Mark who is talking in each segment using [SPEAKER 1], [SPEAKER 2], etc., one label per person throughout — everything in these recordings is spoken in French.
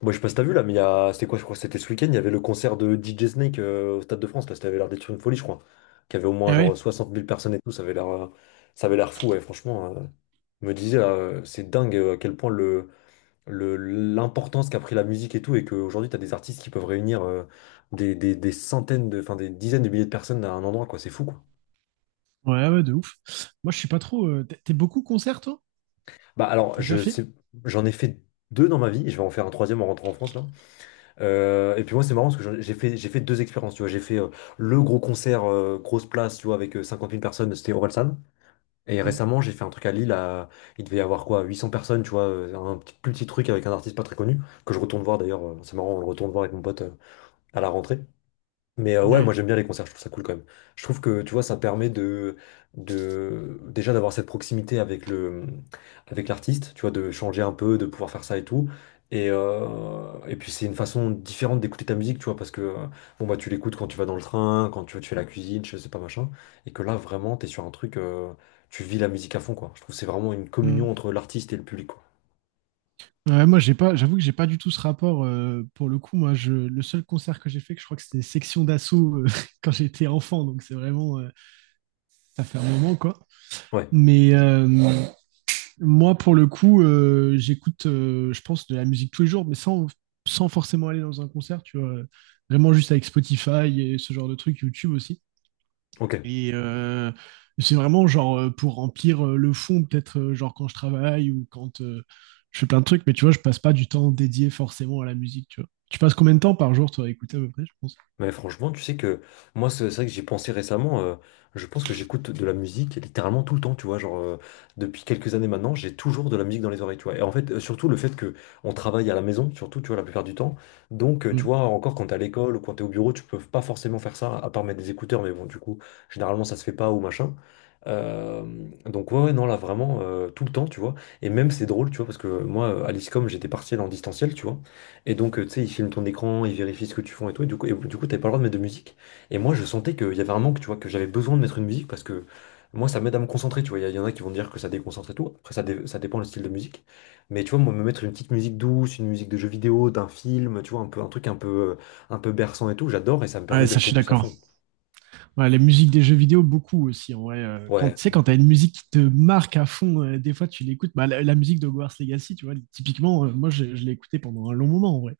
[SPEAKER 1] Moi, je sais pas si t'as vu là, mais il y a... c'était quoi, je crois, que c'était ce week-end, il y avait le concert de DJ Snake au Stade de France, là, ça avait l'air d'être une folie, je crois. Qu'il y avait au moins
[SPEAKER 2] Ah ouais.
[SPEAKER 1] genre 60 000 personnes et tout, ça avait l'air fou, ouais, franchement. Je me disais, là, c'est dingue à quel point l'importance qu'a pris la musique et tout, et qu'aujourd'hui, t'as des artistes qui peuvent réunir des centaines de, enfin des dizaines de milliers de personnes à un endroit, quoi, c'est fou, quoi.
[SPEAKER 2] Ouais, ouais, de ouf. Moi, je suis pas trop. T'es beaucoup concert, toi?
[SPEAKER 1] Bah alors,
[SPEAKER 2] T'as déjà
[SPEAKER 1] je
[SPEAKER 2] fait?
[SPEAKER 1] sais, j'en ai fait 2 dans ma vie, et je vais en faire un troisième en rentrant en France, là. Et puis moi c'est marrant parce que j'ai fait deux expériences, tu vois. J'ai fait le gros concert, grosse place, tu vois, avec 50 000 personnes, c'était Orelsan, et
[SPEAKER 2] Mm.
[SPEAKER 1] récemment j'ai fait un truc à Lille à- il devait y avoir quoi 800 personnes, tu vois, un petit, plus petit truc avec un artiste pas très connu que je retourne voir d'ailleurs. C'est marrant, on le retourne voir avec mon pote à la rentrée. Mais ouais, moi
[SPEAKER 2] Ouais.
[SPEAKER 1] j'aime bien les concerts, je trouve ça cool quand même. Je trouve que, tu vois, ça permet de déjà d'avoir cette proximité avec le, avec l'artiste, tu vois, de changer un peu, de pouvoir faire ça et tout. Et puis c'est une façon différente d'écouter ta musique, tu vois, parce que bon bah tu l'écoutes quand tu vas dans le train, quand tu fais la cuisine, je sais pas machin, et que là vraiment t'es sur un truc, tu vis la musique à fond, quoi. Je trouve que c'est vraiment une communion
[SPEAKER 2] Mm.
[SPEAKER 1] entre l'artiste et le public, quoi.
[SPEAKER 2] Ouais, moi, j'ai pas. J'avoue que j'ai pas du tout ce rapport, pour le coup. Moi, je, le seul concert que j'ai fait, que je crois que c'était Section d'Assaut quand j'étais enfant. Donc, c'est vraiment. Ça fait un moment, quoi.
[SPEAKER 1] Ouais,
[SPEAKER 2] Mais moi, pour le coup, j'écoute, je pense, de la musique tous les jours, mais sans, sans forcément aller dans un concert, tu vois. Vraiment juste avec Spotify et ce genre de trucs, YouTube aussi.
[SPEAKER 1] ok.
[SPEAKER 2] Et c'est vraiment genre pour remplir le fond, peut-être genre quand je travaille ou quand je fais plein de trucs, mais tu vois, je passe pas du temps dédié forcément à la musique, tu vois. Tu passes combien de temps par jour, toi, à écouter à peu près, je pense?
[SPEAKER 1] Mais franchement, tu sais que moi, c'est vrai que j'y ai pensé récemment. Je pense que j'écoute de la musique littéralement tout le temps, tu vois. Genre, depuis quelques années maintenant, j'ai toujours de la musique dans les oreilles, tu vois. Et en fait, surtout le fait que on travaille à la maison, surtout, tu vois, la plupart du temps. Donc, tu
[SPEAKER 2] Mm.
[SPEAKER 1] vois, encore quand t'es à l'école ou quand t'es au bureau, tu peux pas forcément faire ça, à part mettre des écouteurs. Mais bon, du coup, généralement, ça se fait pas ou machin. Euh, donc ouais, ouais, non là vraiment tout le temps, tu vois. Et même c'est drôle, tu vois, parce que moi à l'ISCOM j'étais partiel en distanciel, tu vois, et donc, tu sais, ils filment ton écran, ils vérifient ce que tu fais et tout. Et du coup, t'avais pas le droit de mettre de musique. Et moi, je sentais qu'il y avait un manque, tu vois, que j'avais besoin de mettre une musique parce que moi, ça m'aide à me concentrer, tu vois. Il y en a qui vont dire que ça déconcentre et tout. Après, ça dépend le style de musique. Mais tu vois, moi, me mettre une petite musique douce, une musique de jeu vidéo, d'un film, tu vois, un peu, un truc un peu berçant et tout, j'adore, et ça me
[SPEAKER 2] Ouais,
[SPEAKER 1] permet de
[SPEAKER 2] ça,
[SPEAKER 1] me
[SPEAKER 2] je suis
[SPEAKER 1] focus à
[SPEAKER 2] d'accord.
[SPEAKER 1] fond.
[SPEAKER 2] Ouais, les musiques des jeux vidéo, beaucoup aussi, en vrai. Quand,
[SPEAKER 1] Ouais,
[SPEAKER 2] tu sais, quand t'as une musique qui te marque à fond, des fois, tu l'écoutes. Bah, la musique de Hogwarts Legacy, tu vois, typiquement, moi, je l'ai écoutée pendant un long moment, en vrai.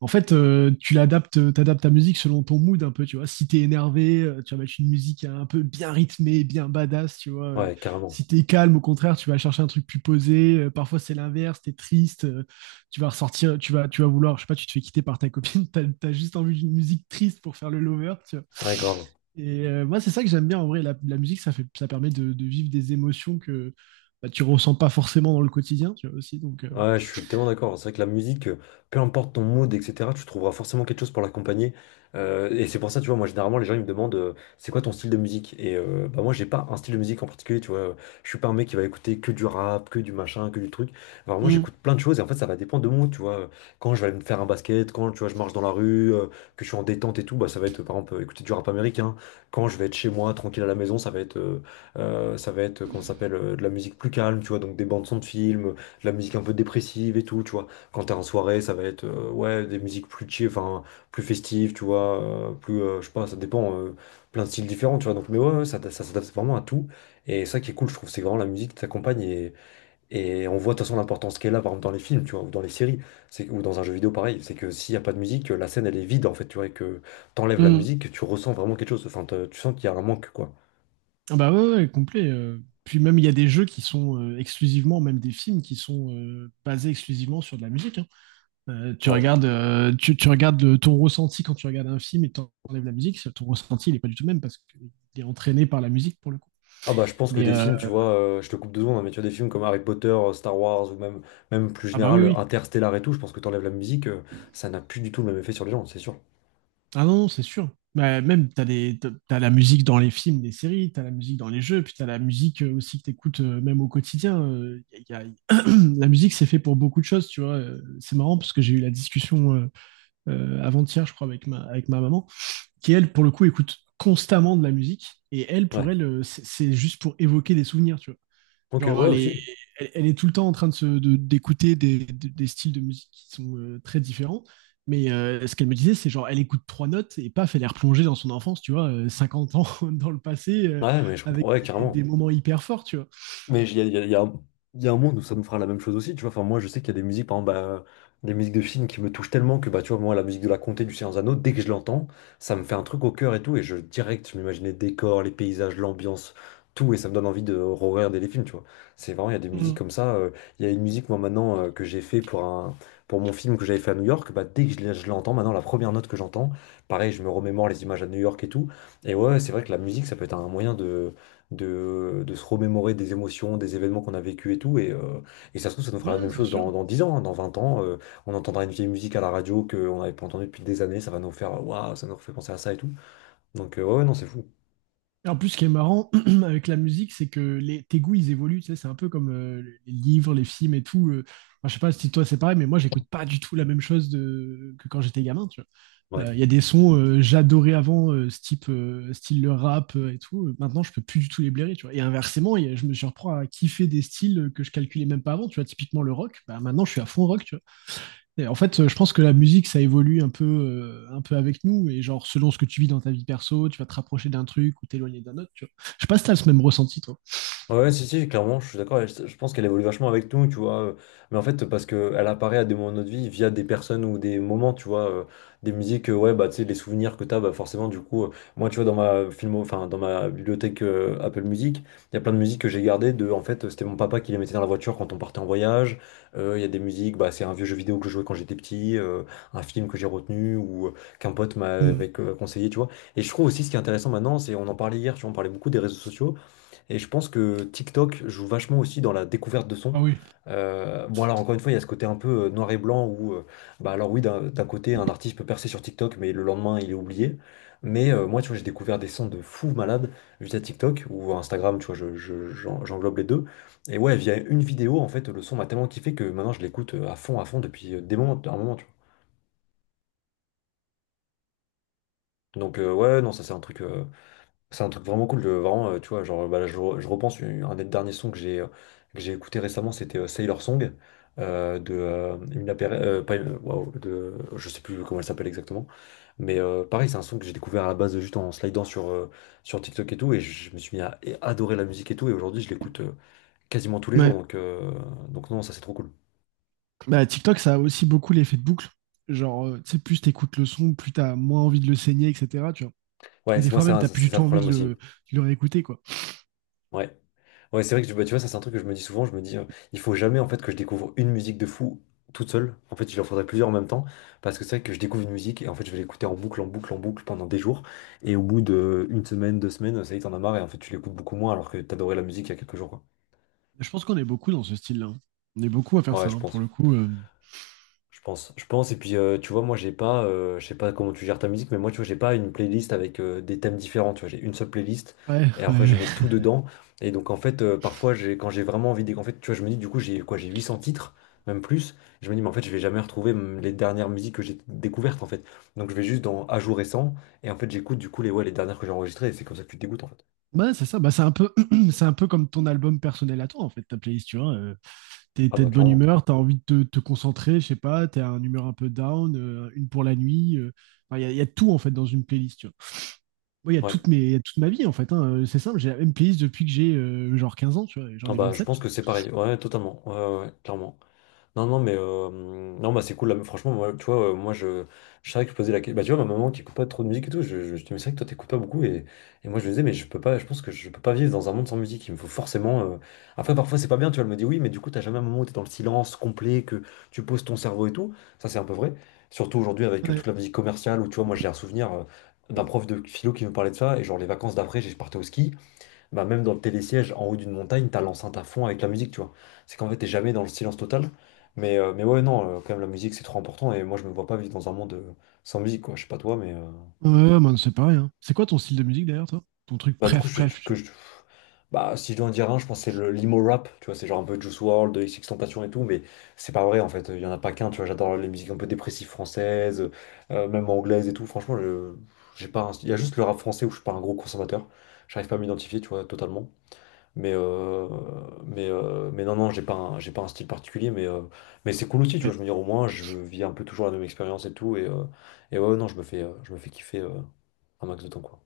[SPEAKER 2] En fait, tu l'adaptes, t'adaptes ta musique selon ton mood un peu, tu vois. Si t'es énervé, tu vas mettre une musique un peu bien rythmée, bien badass, tu vois.
[SPEAKER 1] ouais, carrément.
[SPEAKER 2] Si t'es calme, au contraire, tu vas chercher un truc plus posé. Parfois, c'est l'inverse, t'es triste, tu vas ressortir, tu vas vouloir, je sais pas, tu te fais quitter par ta copine, t'as, t'as juste envie d'une musique triste pour faire le lover, tu vois.
[SPEAKER 1] Ouais, grave.
[SPEAKER 2] Et moi, c'est ça que j'aime bien en vrai. La musique, ça fait, ça permet de vivre des émotions que bah, tu ressens pas forcément dans le quotidien, tu vois aussi. Donc,
[SPEAKER 1] Ouais, je suis tellement d'accord. C'est vrai que la musique, peu importe ton mood, etc., tu trouveras forcément quelque chose pour l'accompagner. Et c'est pour ça, tu vois, moi, généralement, les gens, ils me demandent, c'est quoi ton style de musique? Et bah, moi, j'ai pas un style de musique en particulier, tu vois. Je suis pas un mec qui va écouter que du rap, que du machin, que du truc. Alors, moi,
[SPEAKER 2] mm,
[SPEAKER 1] j'écoute plein de choses et en fait, ça va dépendre de mon mood, tu vois. Quand je vais aller me faire un basket, quand, tu vois, je marche dans la rue, que je suis en détente et tout, bah, ça va être, par exemple, écouter du rap américain. Quand je vais être chez moi, tranquille à la maison, ça va être, comment ça s'appelle, de la musique plus calme, tu vois, donc des bandes son de films, la musique un peu dépressive et tout, tu vois. Quand t'es en soirée, ça va être ouais, des musiques plus chill, enfin, plus festives, tu vois, je sais pas, ça dépend, plein de styles différents, tu vois. Donc, mais ouais, ouais, ça s'adapte vraiment à tout. Et ça qui est cool, je trouve, c'est vraiment la musique qui t'accompagne, et on voit de toute façon l'importance qu'elle a, par exemple, dans les films, tu vois, ou dans les séries, c'est, ou dans un jeu vidéo pareil. C'est que s'il y a pas de musique, la scène, elle est vide, en fait, tu vois, et que t'enlèves la
[SPEAKER 2] mm.
[SPEAKER 1] musique, tu ressens vraiment quelque chose. Enfin, tu sens qu'il y a un manque, quoi.
[SPEAKER 2] Ah bah ouais, ouais, complet. Puis même, il y a des jeux qui sont exclusivement, même des films qui sont basés exclusivement sur de la musique, hein. Tu
[SPEAKER 1] Ouais.
[SPEAKER 2] regardes, tu, tu regardes le- ton ressenti quand tu regardes un film et t'enlèves la musique, ton ressenti, il n'est pas du tout le même parce qu'il est entraîné par la musique pour le coup.
[SPEAKER 1] Ah bah je pense que
[SPEAKER 2] Mais
[SPEAKER 1] des films, tu vois, je te coupe deux secondes, hein, mais tu vois des films comme Harry Potter, Star Wars ou même, même plus
[SPEAKER 2] ah bah oui,
[SPEAKER 1] général,
[SPEAKER 2] oui.
[SPEAKER 1] Interstellar et tout, je pense que t'enlèves la musique, ça n'a plus du tout le même effet sur les gens, c'est sûr.
[SPEAKER 2] Ah non, non, c'est sûr. Bah, même, t'as des, t'as la musique dans les films, les séries, t'as la musique dans les jeux, puis t'as la musique aussi que t'écoutes même au quotidien. Y a- y a- la musique, c'est fait pour beaucoup de choses, tu vois. C'est marrant parce que j'ai eu la discussion. Avant-hier, je crois, avec ma maman, qui elle, pour le coup, écoute constamment de la musique. Et elle,
[SPEAKER 1] Ouais.
[SPEAKER 2] pour elle, c'est juste pour évoquer des souvenirs, tu vois.
[SPEAKER 1] Ok,
[SPEAKER 2] Genre,
[SPEAKER 1] ouais
[SPEAKER 2] elle est,
[SPEAKER 1] aussi.
[SPEAKER 2] elle, elle est tout le temps en train de, d'écouter des, de, des, styles de musique qui sont très différents. Mais ce qu'elle me disait, c'est genre, elle écoute trois notes et paf, elle est replongée dans son enfance, tu vois, 50 ans dans le passé,
[SPEAKER 1] Ouais, mais je
[SPEAKER 2] avec
[SPEAKER 1] comprends, ouais,
[SPEAKER 2] des,
[SPEAKER 1] carrément.
[SPEAKER 2] moments hyper forts, tu vois.
[SPEAKER 1] Mais il y a un monde où ça nous fera la même chose aussi, tu vois. Enfin, moi, je sais qu'il y a des musiques, par exemple, des musiques de films qui me touchent tellement que, bah, tu vois, moi, la musique de La Comté du Seigneur des Anneaux, dès que je l'entends, ça me fait un truc au cœur et tout. Et je, direct, je m'imagine les décors, les paysages, l'ambiance, tout. Et ça me donne envie de regarder les films, tu vois. C'est vraiment, il y a des musiques
[SPEAKER 2] Mmh.
[SPEAKER 1] comme ça. Il y a une musique, moi, maintenant, que j'ai fait pour un, pour mon film que j'avais fait à New York. Bah, dès que je l'entends, maintenant, la première note que j'entends, pareil, je me remémore les images à New York et tout. Et ouais, c'est vrai que la musique, ça peut être un moyen de se remémorer des émotions, des événements qu'on a vécu et tout. Et ça se trouve, ça nous fera la
[SPEAKER 2] Ouais,
[SPEAKER 1] même
[SPEAKER 2] c'est
[SPEAKER 1] chose dans,
[SPEAKER 2] sûr.
[SPEAKER 1] dans 10 ans, hein, dans 20 ans. On entendra une vieille musique à la radio qu'on n'avait pas entendue depuis des années. Ça va nous faire, waouh, ça nous refait penser à ça et tout. Donc, ouais, ouais, non, c'est fou.
[SPEAKER 2] Et en plus, ce qui est marrant avec la musique, c'est que les, tes goûts, ils évoluent. Tu sais, c'est un peu comme les livres, les films et tout. Enfin, je sais pas si toi c'est pareil, mais moi, j'écoute pas du tout la même chose de- que quand j'étais gamin. Tu vois.
[SPEAKER 1] Ouais.
[SPEAKER 2] Il y a des sons j'adorais avant, ce type, style le rap et tout. Maintenant, je peux plus du tout les blairer. Tu vois. Et inversement, il y a- je me surprends à kiffer des styles que je calculais même pas avant. Tu vois, typiquement le rock. Bah, maintenant, je suis à fond rock. Tu vois. Et en fait, je pense que la musique, ça évolue un peu avec nous. Et genre, selon ce que tu vis dans ta vie perso, tu vas te rapprocher d'un truc ou t'éloigner d'un autre. Tu vois. Je sais pas si t'as ce même ressenti, toi.
[SPEAKER 1] Ouais, ouais, si, si, clairement, je suis d'accord. Et je pense qu'elle évolue vachement avec nous, tu vois. Mais en fait, parce qu'elle apparaît à des moments de notre vie via des personnes ou des moments, tu vois. Des musiques, ouais, bah, tu sais, les souvenirs que t'as, bah, forcément, du coup, moi, tu vois, dans ma film, enfin, dans ma bibliothèque Apple Music, il y a plein de musiques que j'ai gardées de, en fait, c'était mon papa qui les mettait dans la voiture quand on partait en voyage. Il y a des musiques, bah, c'est un vieux jeu vidéo que je jouais quand j'étais petit, un film que j'ai retenu ou qu'un pote
[SPEAKER 2] Mm.
[SPEAKER 1] m'avait conseillé, tu vois. Et je trouve aussi ce qui est intéressant maintenant, c'est, on en parlait hier, tu vois, on parlait beaucoup des réseaux sociaux. Et je pense que TikTok joue vachement aussi dans la découverte de sons.
[SPEAKER 2] Ah oui.
[SPEAKER 1] Bon alors encore une fois, il y a ce côté un peu noir et blanc où, bah alors oui, d'un côté, un artiste peut percer sur TikTok, mais le lendemain, il est oublié. Mais moi, tu vois, j'ai découvert des sons de fous malades via TikTok ou Instagram, tu vois, j'englobe les deux. Et ouais, via une vidéo, en fait, le son m'a tellement kiffé que maintenant, je l'écoute à fond depuis un moment, tu vois. Donc ouais, non, ça c'est un truc. C'est un truc vraiment cool, de, vraiment, tu vois, genre, bah, là, je repense, un des derniers sons que j'ai écouté récemment, c'était Sailor Song, de Emina Pere- pas Emina- waouh, de, je sais plus comment elle s'appelle exactement, mais pareil, c'est un son que j'ai découvert à la base juste en slidant sur TikTok et tout, et me suis mis à et adorer la musique et tout, et aujourd'hui, je l'écoute quasiment tous les jours,
[SPEAKER 2] Ouais.
[SPEAKER 1] donc non, ça c'est trop cool.
[SPEAKER 2] Bah, TikTok, ça a aussi beaucoup l'effet de boucle. Genre, tu sais, plus t'écoutes le son, plus t'as moins envie de le saigner, etc. Tu vois.
[SPEAKER 1] Ouais,
[SPEAKER 2] Et des
[SPEAKER 1] c'est moi,
[SPEAKER 2] fois même, t'as plus
[SPEAKER 1] c'est
[SPEAKER 2] du
[SPEAKER 1] ça
[SPEAKER 2] tout
[SPEAKER 1] le
[SPEAKER 2] envie
[SPEAKER 1] problème aussi.
[SPEAKER 2] de le réécouter, quoi.
[SPEAKER 1] Ouais. Ouais, c'est vrai que bah, tu vois, ça c'est un truc que je me dis souvent, il faut jamais en fait que je découvre une musique de fou toute seule. En fait, il en faudrait plusieurs en même temps, parce que c'est vrai que je découvre une musique et en fait je vais l'écouter en boucle, en boucle, en boucle pendant des jours. Et au bout de une semaine, 2 semaines, ça y est, t'en as marre et en fait tu l'écoutes beaucoup moins alors que t'adorais la musique il y a quelques jours, quoi.
[SPEAKER 2] Je pense qu'on est beaucoup dans ce style-là, hein. On est beaucoup à faire
[SPEAKER 1] Ouais,
[SPEAKER 2] ça,
[SPEAKER 1] je
[SPEAKER 2] hein,
[SPEAKER 1] pense.
[SPEAKER 2] pour le coup.
[SPEAKER 1] Je pense, je pense. Et puis, tu vois, moi, j'ai pas, je sais pas comment tu gères ta musique, mais moi, tu vois, j'ai pas une playlist avec des thèmes différents. Tu vois, j'ai une seule playlist
[SPEAKER 2] Ouais,
[SPEAKER 1] et après, je
[SPEAKER 2] ouais.
[SPEAKER 1] mets tout dedans. Et donc, en fait, parfois, quand j'ai vraiment envie, de, en fait, tu vois, je me dis, du coup, j'ai quoi, j'ai 800 titres, même plus. Je me dis, mais en fait, je vais jamais retrouver les dernières musiques que j'ai découvertes, en fait. Donc, je vais juste dans à jour récent et en fait, j'écoute du coup les, ouais, les dernières que j'ai enregistrées. Et c'est comme ça que tu te dégoûtes, en fait.
[SPEAKER 2] Bah, c'est ça, bah, c'est un peu, c'est un peu comme ton album personnel à toi, en fait, ta playlist, tu vois. T'es,
[SPEAKER 1] Ah
[SPEAKER 2] t'es
[SPEAKER 1] bah,
[SPEAKER 2] de bonne
[SPEAKER 1] clairement.
[SPEAKER 2] humeur, t'as envie de te, te concentrer, je sais pas, t'es à une humeur un peu down, une pour la nuit. Enfin, il y a, il y a tout, en fait, dans une playlist, tu moi, il y a
[SPEAKER 1] Ouais.
[SPEAKER 2] toute, mes, il y a toute ma vie, en fait, hein. C'est simple, j'ai la même playlist depuis que j'ai genre 15 ans, tu vois. Et j'en
[SPEAKER 1] Ah
[SPEAKER 2] ai
[SPEAKER 1] bah, je
[SPEAKER 2] 27,
[SPEAKER 1] pense
[SPEAKER 2] tu
[SPEAKER 1] que c'est pareil. Ouais, totalement. Ouais, ouais, ouais, clairement. Non, non, non, bah c'est cool. Là, franchement, moi, tu vois, moi, je savais que je posais la question. Bah, tu vois, ma maman qui écoute pas trop de musique et tout, je dis, mais c'est vrai que toi, t'écoutes pas beaucoup. Et moi, je lui disais, mais je peux pas, je pense que je peux pas vivre dans un monde sans musique. Il me faut forcément. Après, parfois, c'est pas bien, tu vois. Elle me dit, oui, mais du coup, t'as jamais un moment où t'es dans le silence complet, que tu poses ton cerveau et tout. Ça, c'est un peu vrai. Surtout aujourd'hui, avec
[SPEAKER 2] vois. Ouais,
[SPEAKER 1] toute la musique commerciale, où tu vois, moi, j'ai un souvenir d'un prof de philo qui me parlait de ça. Et genre, les vacances d'après, j'ai partais au ski. Bah même dans le télésiège, en haut d'une montagne, t'as l'enceinte à fond avec la musique, tu vois. C'est qu'en fait, t'es jamais dans le silence total. Mais ouais, non, quand même, la musique, c'est trop important. Et moi, je me vois pas vivre dans un monde sans musique, quoi. Je sais pas toi, mais...
[SPEAKER 2] ouais, ouais, bah, c'est pareil, hein. C'est quoi ton style de musique, d'ailleurs, toi? Ton truc,
[SPEAKER 1] Bah du coup,
[SPEAKER 2] bref, bref, tu vois.
[SPEAKER 1] Bah si je dois en dire un, je pense que c'est le l'emo rap, tu vois. C'est genre un peu Juice World WRLD, XXXTentacion et tout. Mais c'est pas vrai, en fait. Il y en a pas qu'un, tu vois. J'adore les musiques un peu dépressives françaises, même anglaises et tout. Franchement, j'ai pas... Il y a juste le rap français où je suis pas un gros consommateur. J'arrive pas à m'identifier, tu vois, totalement. Mais, euh, mais non, non, j'ai pas un style particulier, mais c'est cool aussi, tu vois. Je
[SPEAKER 2] Ok.
[SPEAKER 1] veux dire, au moins, je vis un peu toujours la même expérience et tout. Et ouais, ouais, non, je me fais kiffer un max de temps, quoi.